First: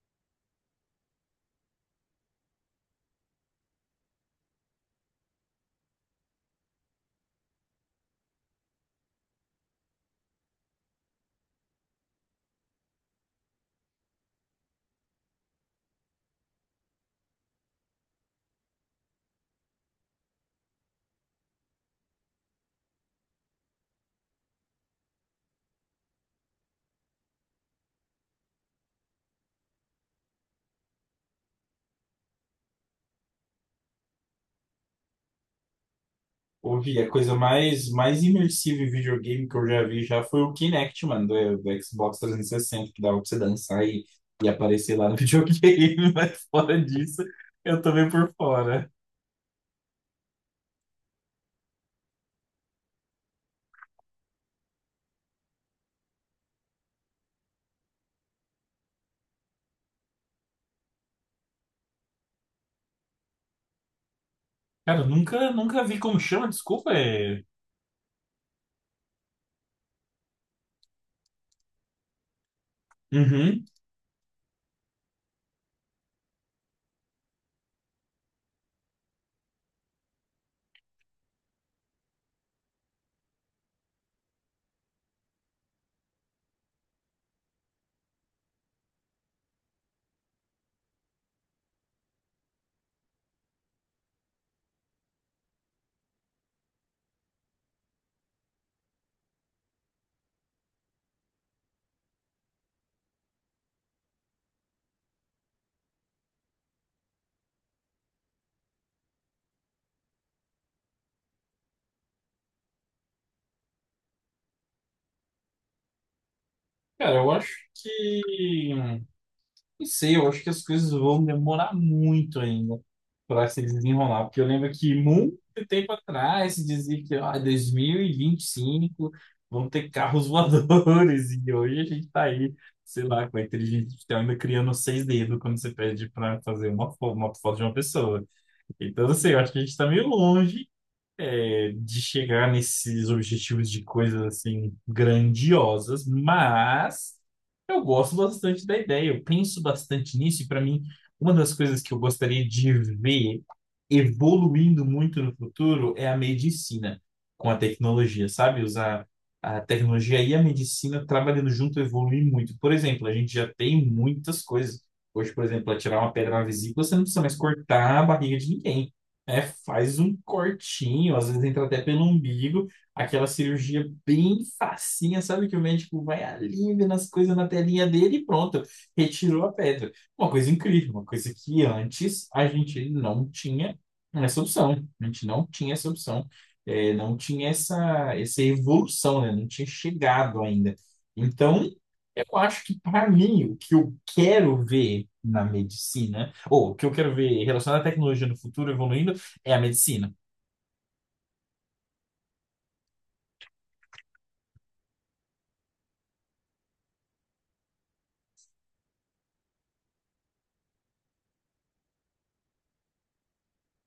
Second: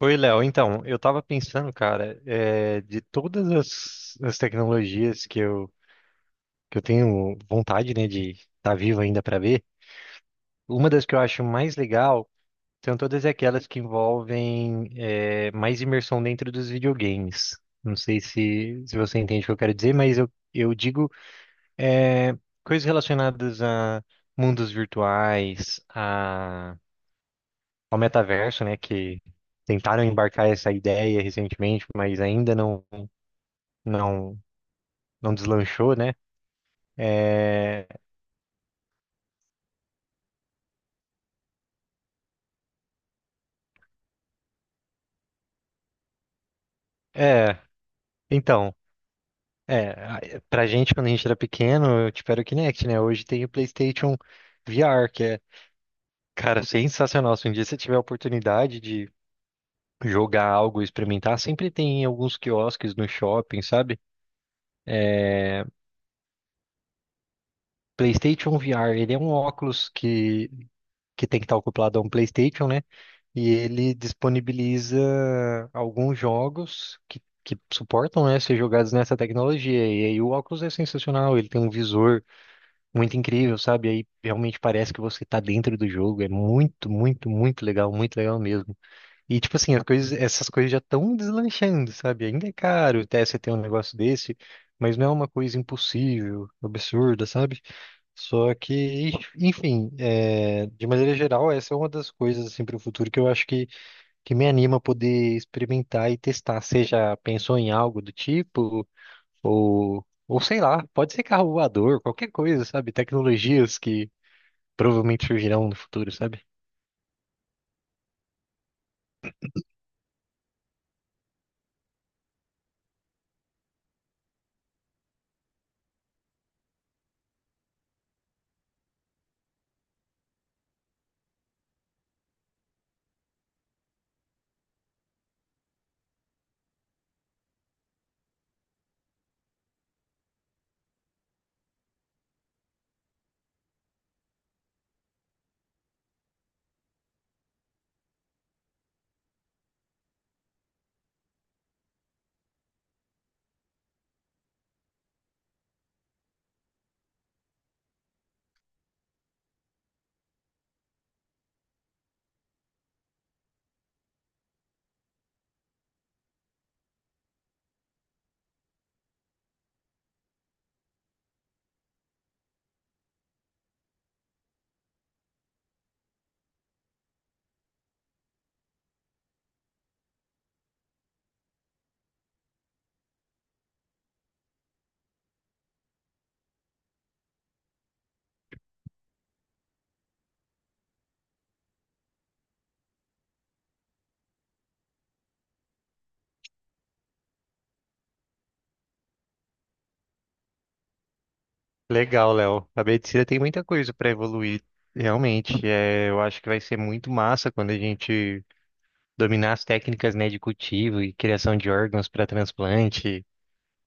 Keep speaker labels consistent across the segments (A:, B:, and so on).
A: Oi, Léo. Então, eu tava pensando, cara, de todas as tecnologias que eu tenho vontade, né, de estar vivo ainda para ver, uma das que eu acho mais legal são todas aquelas que envolvem, mais imersão dentro dos videogames. Não sei se você entende o que eu quero dizer, mas eu digo, eh, coisas relacionadas a mundos virtuais, a, ao metaverso, né, que tentaram embarcar essa ideia recentemente, mas ainda não não deslanchou, né?
B: Ouvi, a coisa
A: É,
B: mais imersiva em videogame que eu já vi já foi o Kinect, mano, do Xbox 360, que dava pra você dançar e aparecer lá no videogame, mas fora disso,
A: é,
B: eu tô meio por
A: então,
B: fora.
A: é, a- pra gente quando a gente era pequeno, tipo, era o Kinect, né? Hoje tem o PlayStation VR, que é, cara, sensacional. Se um dia você tiver a oportunidade de jogar algo, experimentar, sempre tem em alguns quiosques no shopping, sabe?
B: Cara, eu nunca,
A: É,
B: nunca vi como chama, desculpa,
A: PlayStation VR, ele é um óculos que tem que estar acoplado a um PlayStation, né? E
B: Uhum.
A: ele disponibiliza alguns jogos que suportam, né, ser jogados nessa tecnologia. E aí o óculos é sensacional, ele tem um visor muito incrível, sabe? Aí realmente parece que você tá dentro do jogo. É muito, muito, muito legal mesmo. E tipo assim, as coisas, essas coisas já estão deslanchando, sabe? Ainda é caro até você ter um negócio desse, mas não é uma coisa impossível, absurda, sabe? Só que, enfim, é, de maneira geral, essa é uma das coisas assim para o futuro que eu acho que me anima a poder experimentar e testar. Você já pensou em algo do tipo? Ou sei lá, pode ser carro voador, qualquer coisa, sabe? Tecnologias que provavelmente surgirão no futuro, sabe?
B: Cara, eu acho que. Não sei, eu acho que as coisas vão demorar muito ainda para se desenrolar, porque eu lembro que muito tempo atrás se dizia que ah, dois mil e vinte e cinco vão ter carros voadores, e hoje a gente tá aí, sei lá, com a inteligência artificial ainda criando seis dedos quando você pede para fazer uma foto de uma pessoa. Então, assim, eu acho que a gente tá meio longe de chegar nesses objetivos de coisas assim grandiosas, mas eu gosto bastante da ideia, eu penso bastante nisso, e para mim, uma das coisas que eu gostaria de ver evoluindo muito no futuro é a medicina com a tecnologia, sabe? Usar a tecnologia e a medicina trabalhando junto evoluir muito. Por exemplo, a gente já tem muitas coisas. Hoje, por exemplo, para tirar uma pedra na vesícula, você não precisa mais cortar a barriga de ninguém. É, faz um cortinho, às vezes entra até pelo umbigo, aquela cirurgia bem facinha, sabe? Que o médico vai ali vendo as coisas na telinha dele e pronto, retirou a pedra. Uma coisa incrível, uma coisa que antes a gente não tinha essa opção, a gente não tinha essa opção, não tinha essa evolução, né? Não tinha chegado ainda. Então, eu acho que para mim, o que eu quero ver na medicina, ou o que eu quero ver relacionado à tecnologia no futuro evoluindo, é a medicina.
A: Legal, Léo. A medicina tem muita coisa para evoluir, realmente. É, eu acho que vai ser muito massa quando a gente dominar as técnicas, né, de cultivo e criação de órgãos para transplante.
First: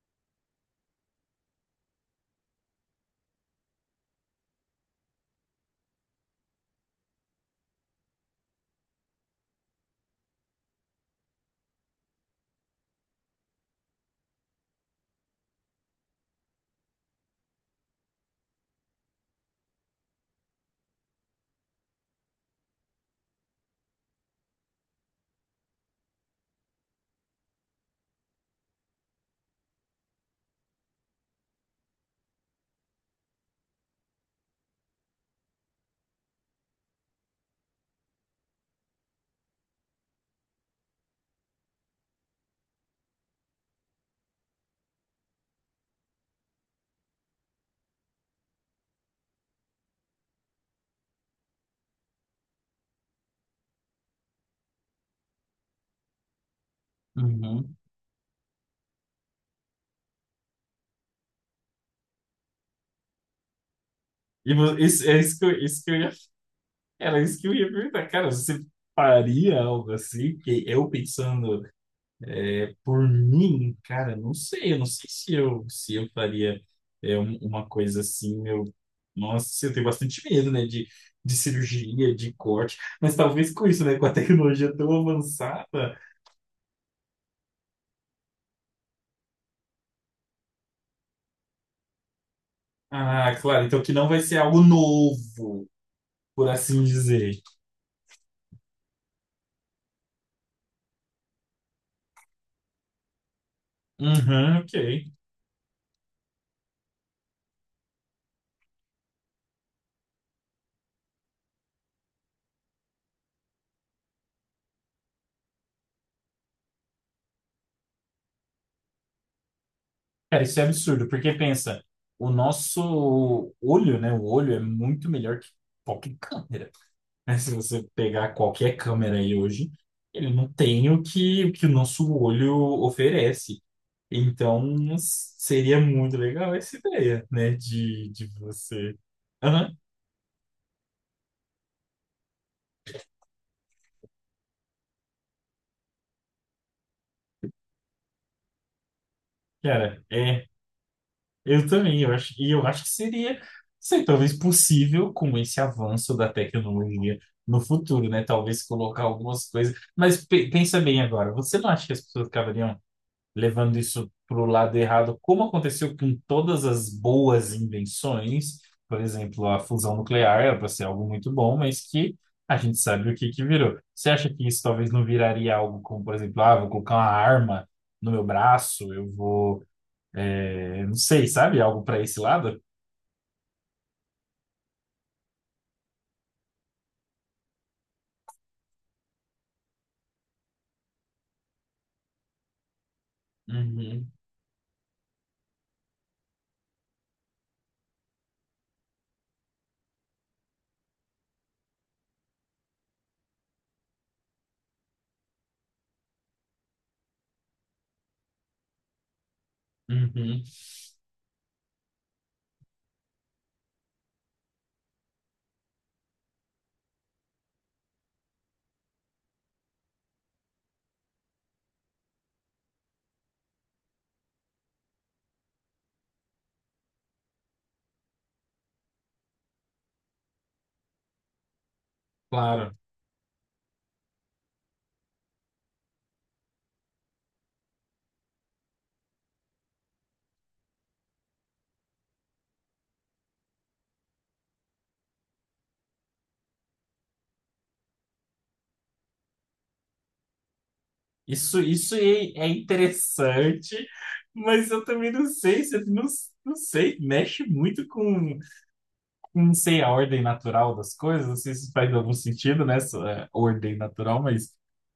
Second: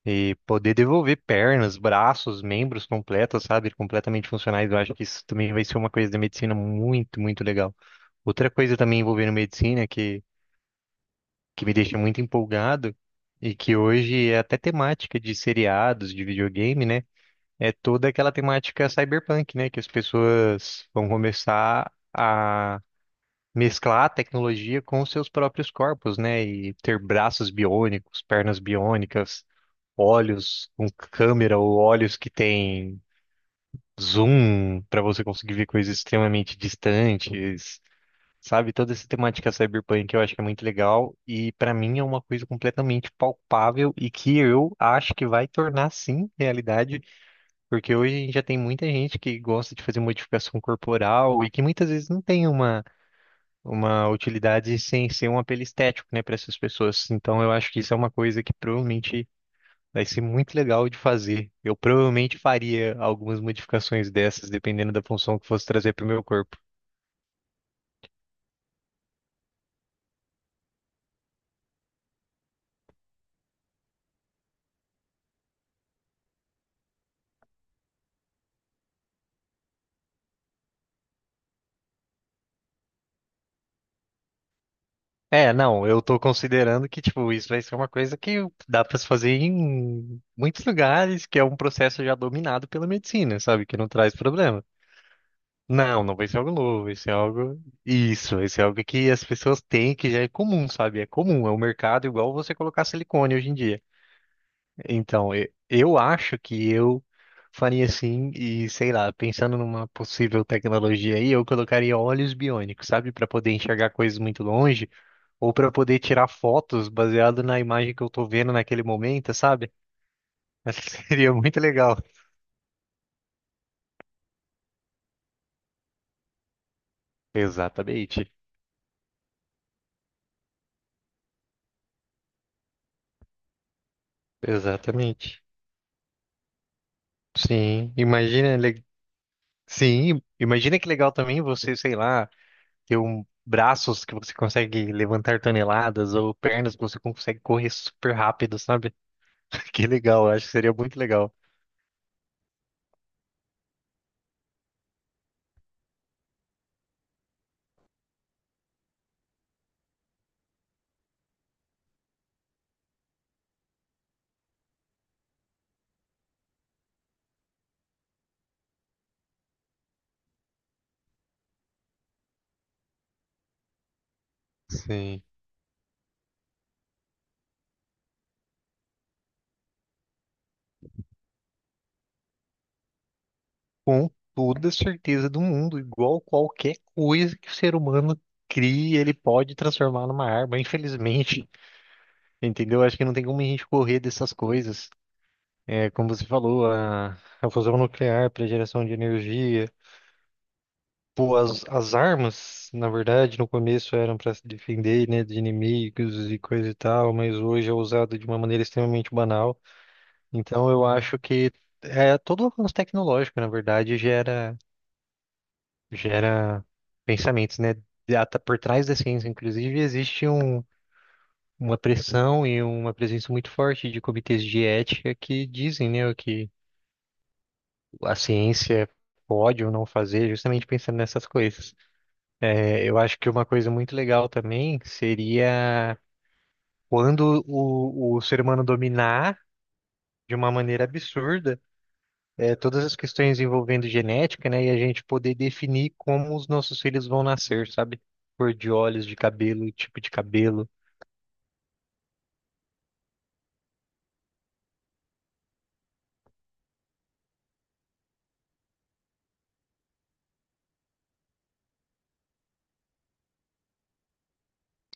A: E poder devolver pernas, braços, membros completos, sabe? Completamente funcionais. Eu acho que isso também vai ser uma coisa da medicina muito, muito legal. Outra coisa também envolvendo medicina que me deixa muito empolgado e que hoje é até temática de seriados, de videogame, né? É toda aquela temática cyberpunk, né? Que as pessoas vão começar a mesclar a tecnologia com os seus próprios corpos, né? E ter braços biônicos, pernas biônicas, olhos com câmera ou olhos que tem zoom para você conseguir ver coisas extremamente distantes, sabe? Toda essa temática cyberpunk eu acho que é muito legal e para mim é uma coisa completamente palpável e que eu acho que vai tornar sim realidade, porque hoje a gente já tem muita gente que gosta de fazer modificação corporal e que muitas vezes não tem uma utilidade sem ser um apelo estético, né, para essas pessoas. Então, eu acho
B: Uhum.
A: que isso é uma coisa que provavelmente vai ser muito legal de fazer. Eu provavelmente faria algumas modificações dessas, dependendo da função que fosse
B: Isso que
A: trazer
B: eu
A: para o
B: ia,
A: meu corpo.
B: era isso que eu ia perguntar. Cara, você faria algo assim? Porque eu pensando por mim, cara, não sei, eu não sei se eu faria uma coisa assim. Eu, nossa, eu tenho bastante medo, né? De cirurgia, de corte. Mas talvez com isso, né? Com a tecnologia tão
A: É, não,
B: avançada.
A: eu tô considerando que, tipo, isso vai ser uma coisa que dá para se fazer em muitos lugares, que é um processo já dominado pela
B: Ah,
A: medicina,
B: claro,
A: sabe? Que
B: então
A: não
B: que não
A: traz
B: vai ser algo
A: problema.
B: novo,
A: Não, não vai ser
B: por
A: algo
B: assim
A: novo, vai ser
B: dizer.
A: algo. Isso, vai ser algo que as pessoas têm, que já é comum, sabe? É comum, é o mercado igual você colocar silicone hoje em dia.
B: Uhum, ok.
A: Então, eu acho que eu faria assim e sei lá, pensando numa possível tecnologia aí, eu colocaria olhos biônicos, sabe, para poder enxergar coisas muito longe ou para poder tirar fotos baseado na imagem que eu tô vendo naquele momento, sabe?
B: Cara, isso é
A: Acho que
B: absurdo,
A: seria
B: porque
A: muito
B: pensa,
A: legal.
B: o nosso olho, né? O olho é muito melhor que qualquer câmera. Né? Se você
A: Exatamente.
B: pegar qualquer câmera aí hoje, ele não tem o que o nosso olho oferece. Então,
A: Exatamente.
B: seria muito legal essa ideia, né?
A: Sim,
B: De
A: imagina,
B: você. Aham,
A: sim, imagina que legal também você, sei lá, ter um braços que você consegue levantar toneladas ou pernas que você consegue correr super rápido, sabe? Que
B: cara,
A: legal, eu
B: é.
A: acho que seria muito legal.
B: Eu também, eu acho, e eu acho que seria, sei, talvez possível com esse avanço da tecnologia no futuro, né? Talvez colocar algumas coisas. Mas pensa bem agora, você não acha que as pessoas acabariam levando isso para o lado errado, como aconteceu com todas as boas invenções? Por exemplo, a fusão nuclear era para ser algo muito bom, mas que a gente sabe o que que virou. Você acha que isso talvez não
A: Sim.
B: viraria algo como, por exemplo, ah, vou colocar uma arma no meu braço, eu vou não sei, sabe? Algo para esse lado?
A: Com toda certeza do mundo, igual qualquer coisa que o ser humano cria, ele pode transformar numa arma, infelizmente. Entendeu? Acho que não tem como a gente correr
B: Uhum,
A: dessas coisas. É, como você falou, a fusão nuclear para geração de energia. Pô, as armas, na verdade, no começo eram para se defender, né, de inimigos e coisa e tal, mas hoje é usado de uma maneira extremamente banal.
B: uhum,
A: Então eu acho que é, todo avanço tecnológico, na verdade, gera pensamentos, né? E por trás da ciência, inclusive, existe um, uma pressão e uma presença muito forte de comitês de ética que dizem, né, o que a ciência pode ou não fazer, justamente pensando nessas coisas.
B: claro.
A: É, eu acho que uma coisa muito legal também seria quando o ser humano dominar de uma maneira absurda todas as questões envolvendo genética, né? E a gente poder definir como os nossos filhos vão nascer, sabe? Cor de olhos, de cabelo, tipo de cabelo.
B: Isso é, é interessante, mas eu também não sei, não, não sei, mexe muito com, não sei, a ordem natural das coisas, não sei se faz algum sentido nessa ordem natural, mas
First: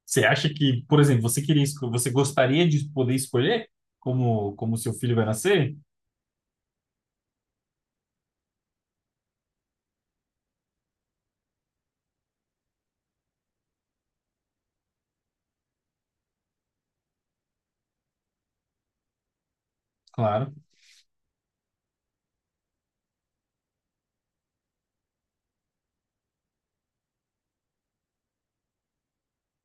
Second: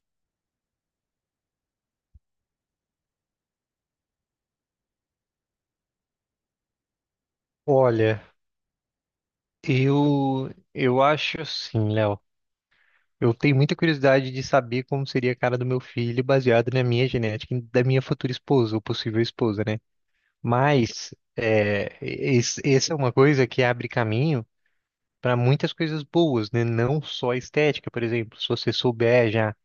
B: você acha que, por exemplo, você queria, você gostaria de poder escolher como, como seu filho vai nascer?
A: Olha, eu acho assim, Léo. Eu tenho muita curiosidade de saber como seria a cara do meu filho baseado na minha genética e da minha futura esposa, ou possível esposa, né?
B: Claro.
A: Mas é, essa é uma coisa que abre caminho para muitas coisas boas, né? Não só estética, por exemplo. Se você souber já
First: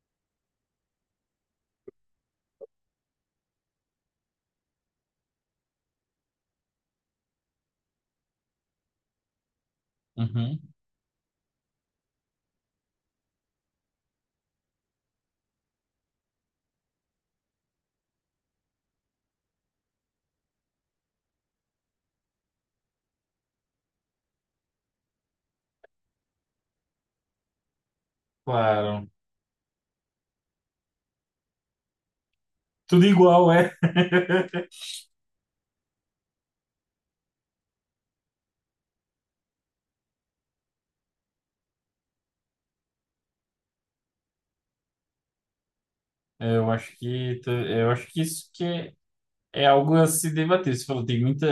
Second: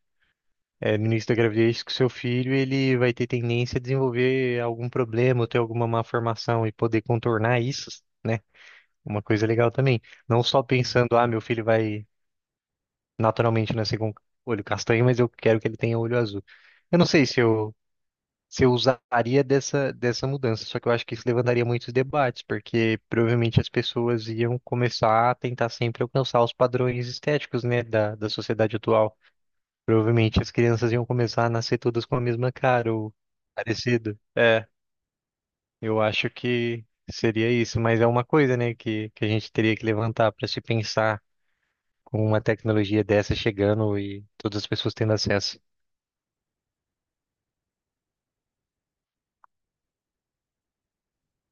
A: é, no início da gravidez que o seu filho ele vai ter tendência a desenvolver algum problema, ou ter alguma malformação e poder contornar isso, né? Uma coisa legal também. Não
B: Uhum,
A: só pensando, ah, meu filho vai naturalmente nascer com olho castanho, mas eu quero que ele tenha olho azul. Eu não sei se eu usaria dessa dessa mudança, só que eu acho que isso levantaria muitos debates, porque provavelmente as pessoas iam começar a tentar sempre alcançar os padrões estéticos, né, da sociedade
B: claro.
A: atual. Provavelmente as crianças iam começar a nascer todas com a mesma cara
B: Tudo
A: ou
B: igual, é.
A: parecido. É, eu acho que seria isso, mas é uma coisa, né, que a gente teria que levantar para se pensar com uma tecnologia dessa chegando e todas as pessoas tendo acesso.
B: Eu acho que é algo a se debater. Você falou, tem muita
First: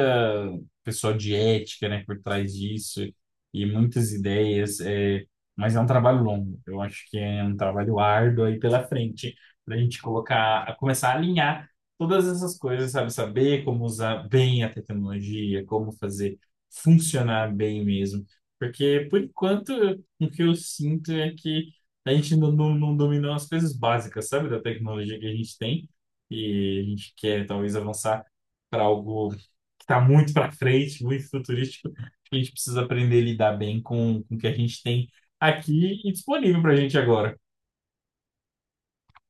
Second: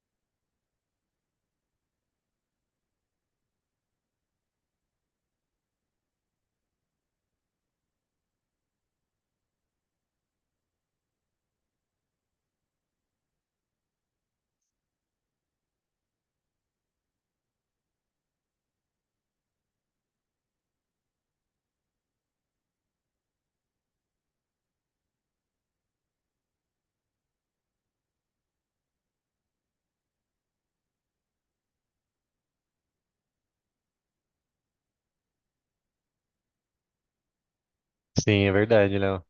B: pessoa de ética, né, por trás disso e muitas ideias, mas é um trabalho longo. Eu acho que é um trabalho árduo aí pela frente para a gente colocar, a começar a alinhar todas essas coisas, sabe? Saber como usar bem a tecnologia, como fazer funcionar bem mesmo. Porque, por enquanto, o que eu sinto é que a gente não dominou as coisas básicas, sabe, da tecnologia que a gente tem e a gente quer talvez avançar para algo que está muito para frente, muito futurístico, a gente precisa aprender a lidar bem com o que a gente tem aqui e disponível para a gente agora.
A: Sim, é verdade, Léo.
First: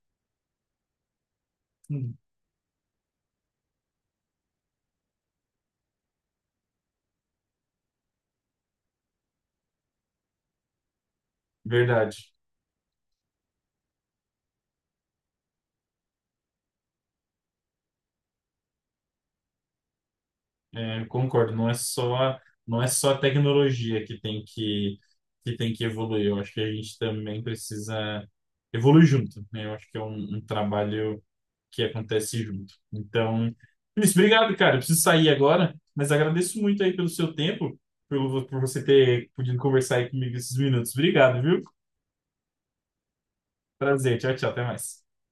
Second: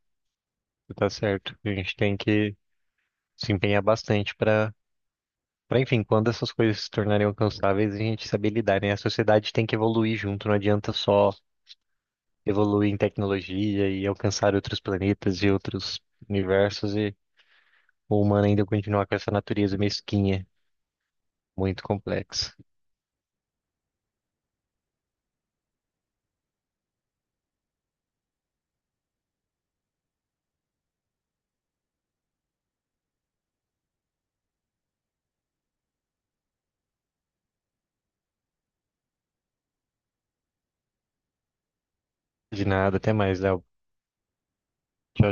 A: Você tá certo. A gente
B: Hum.
A: tem que se empenhar bastante para, enfim, quando essas coisas se tornarem alcançáveis, a gente saber lidar, né? A sociedade tem que evoluir junto, não adianta só
B: Verdade.
A: evoluir em tecnologia e alcançar outros planetas e outros universos e o humano ainda continuar com essa natureza mesquinha,
B: É, concordo,
A: muito complexa.
B: não é só a tecnologia que tem que evoluir. Eu acho que a gente também precisa evoluir junto, né? Eu acho que é um trabalho que acontece junto. Então, Luiz, obrigado, cara. Eu preciso sair agora, mas agradeço muito aí pelo seu tempo, pelo, por você ter podido conversar aí comigo esses minutos. Obrigado, viu?
A: De nada, até mais, Léo.
B: Prazer. Tchau, tchau. Até mais.
A: Tchau,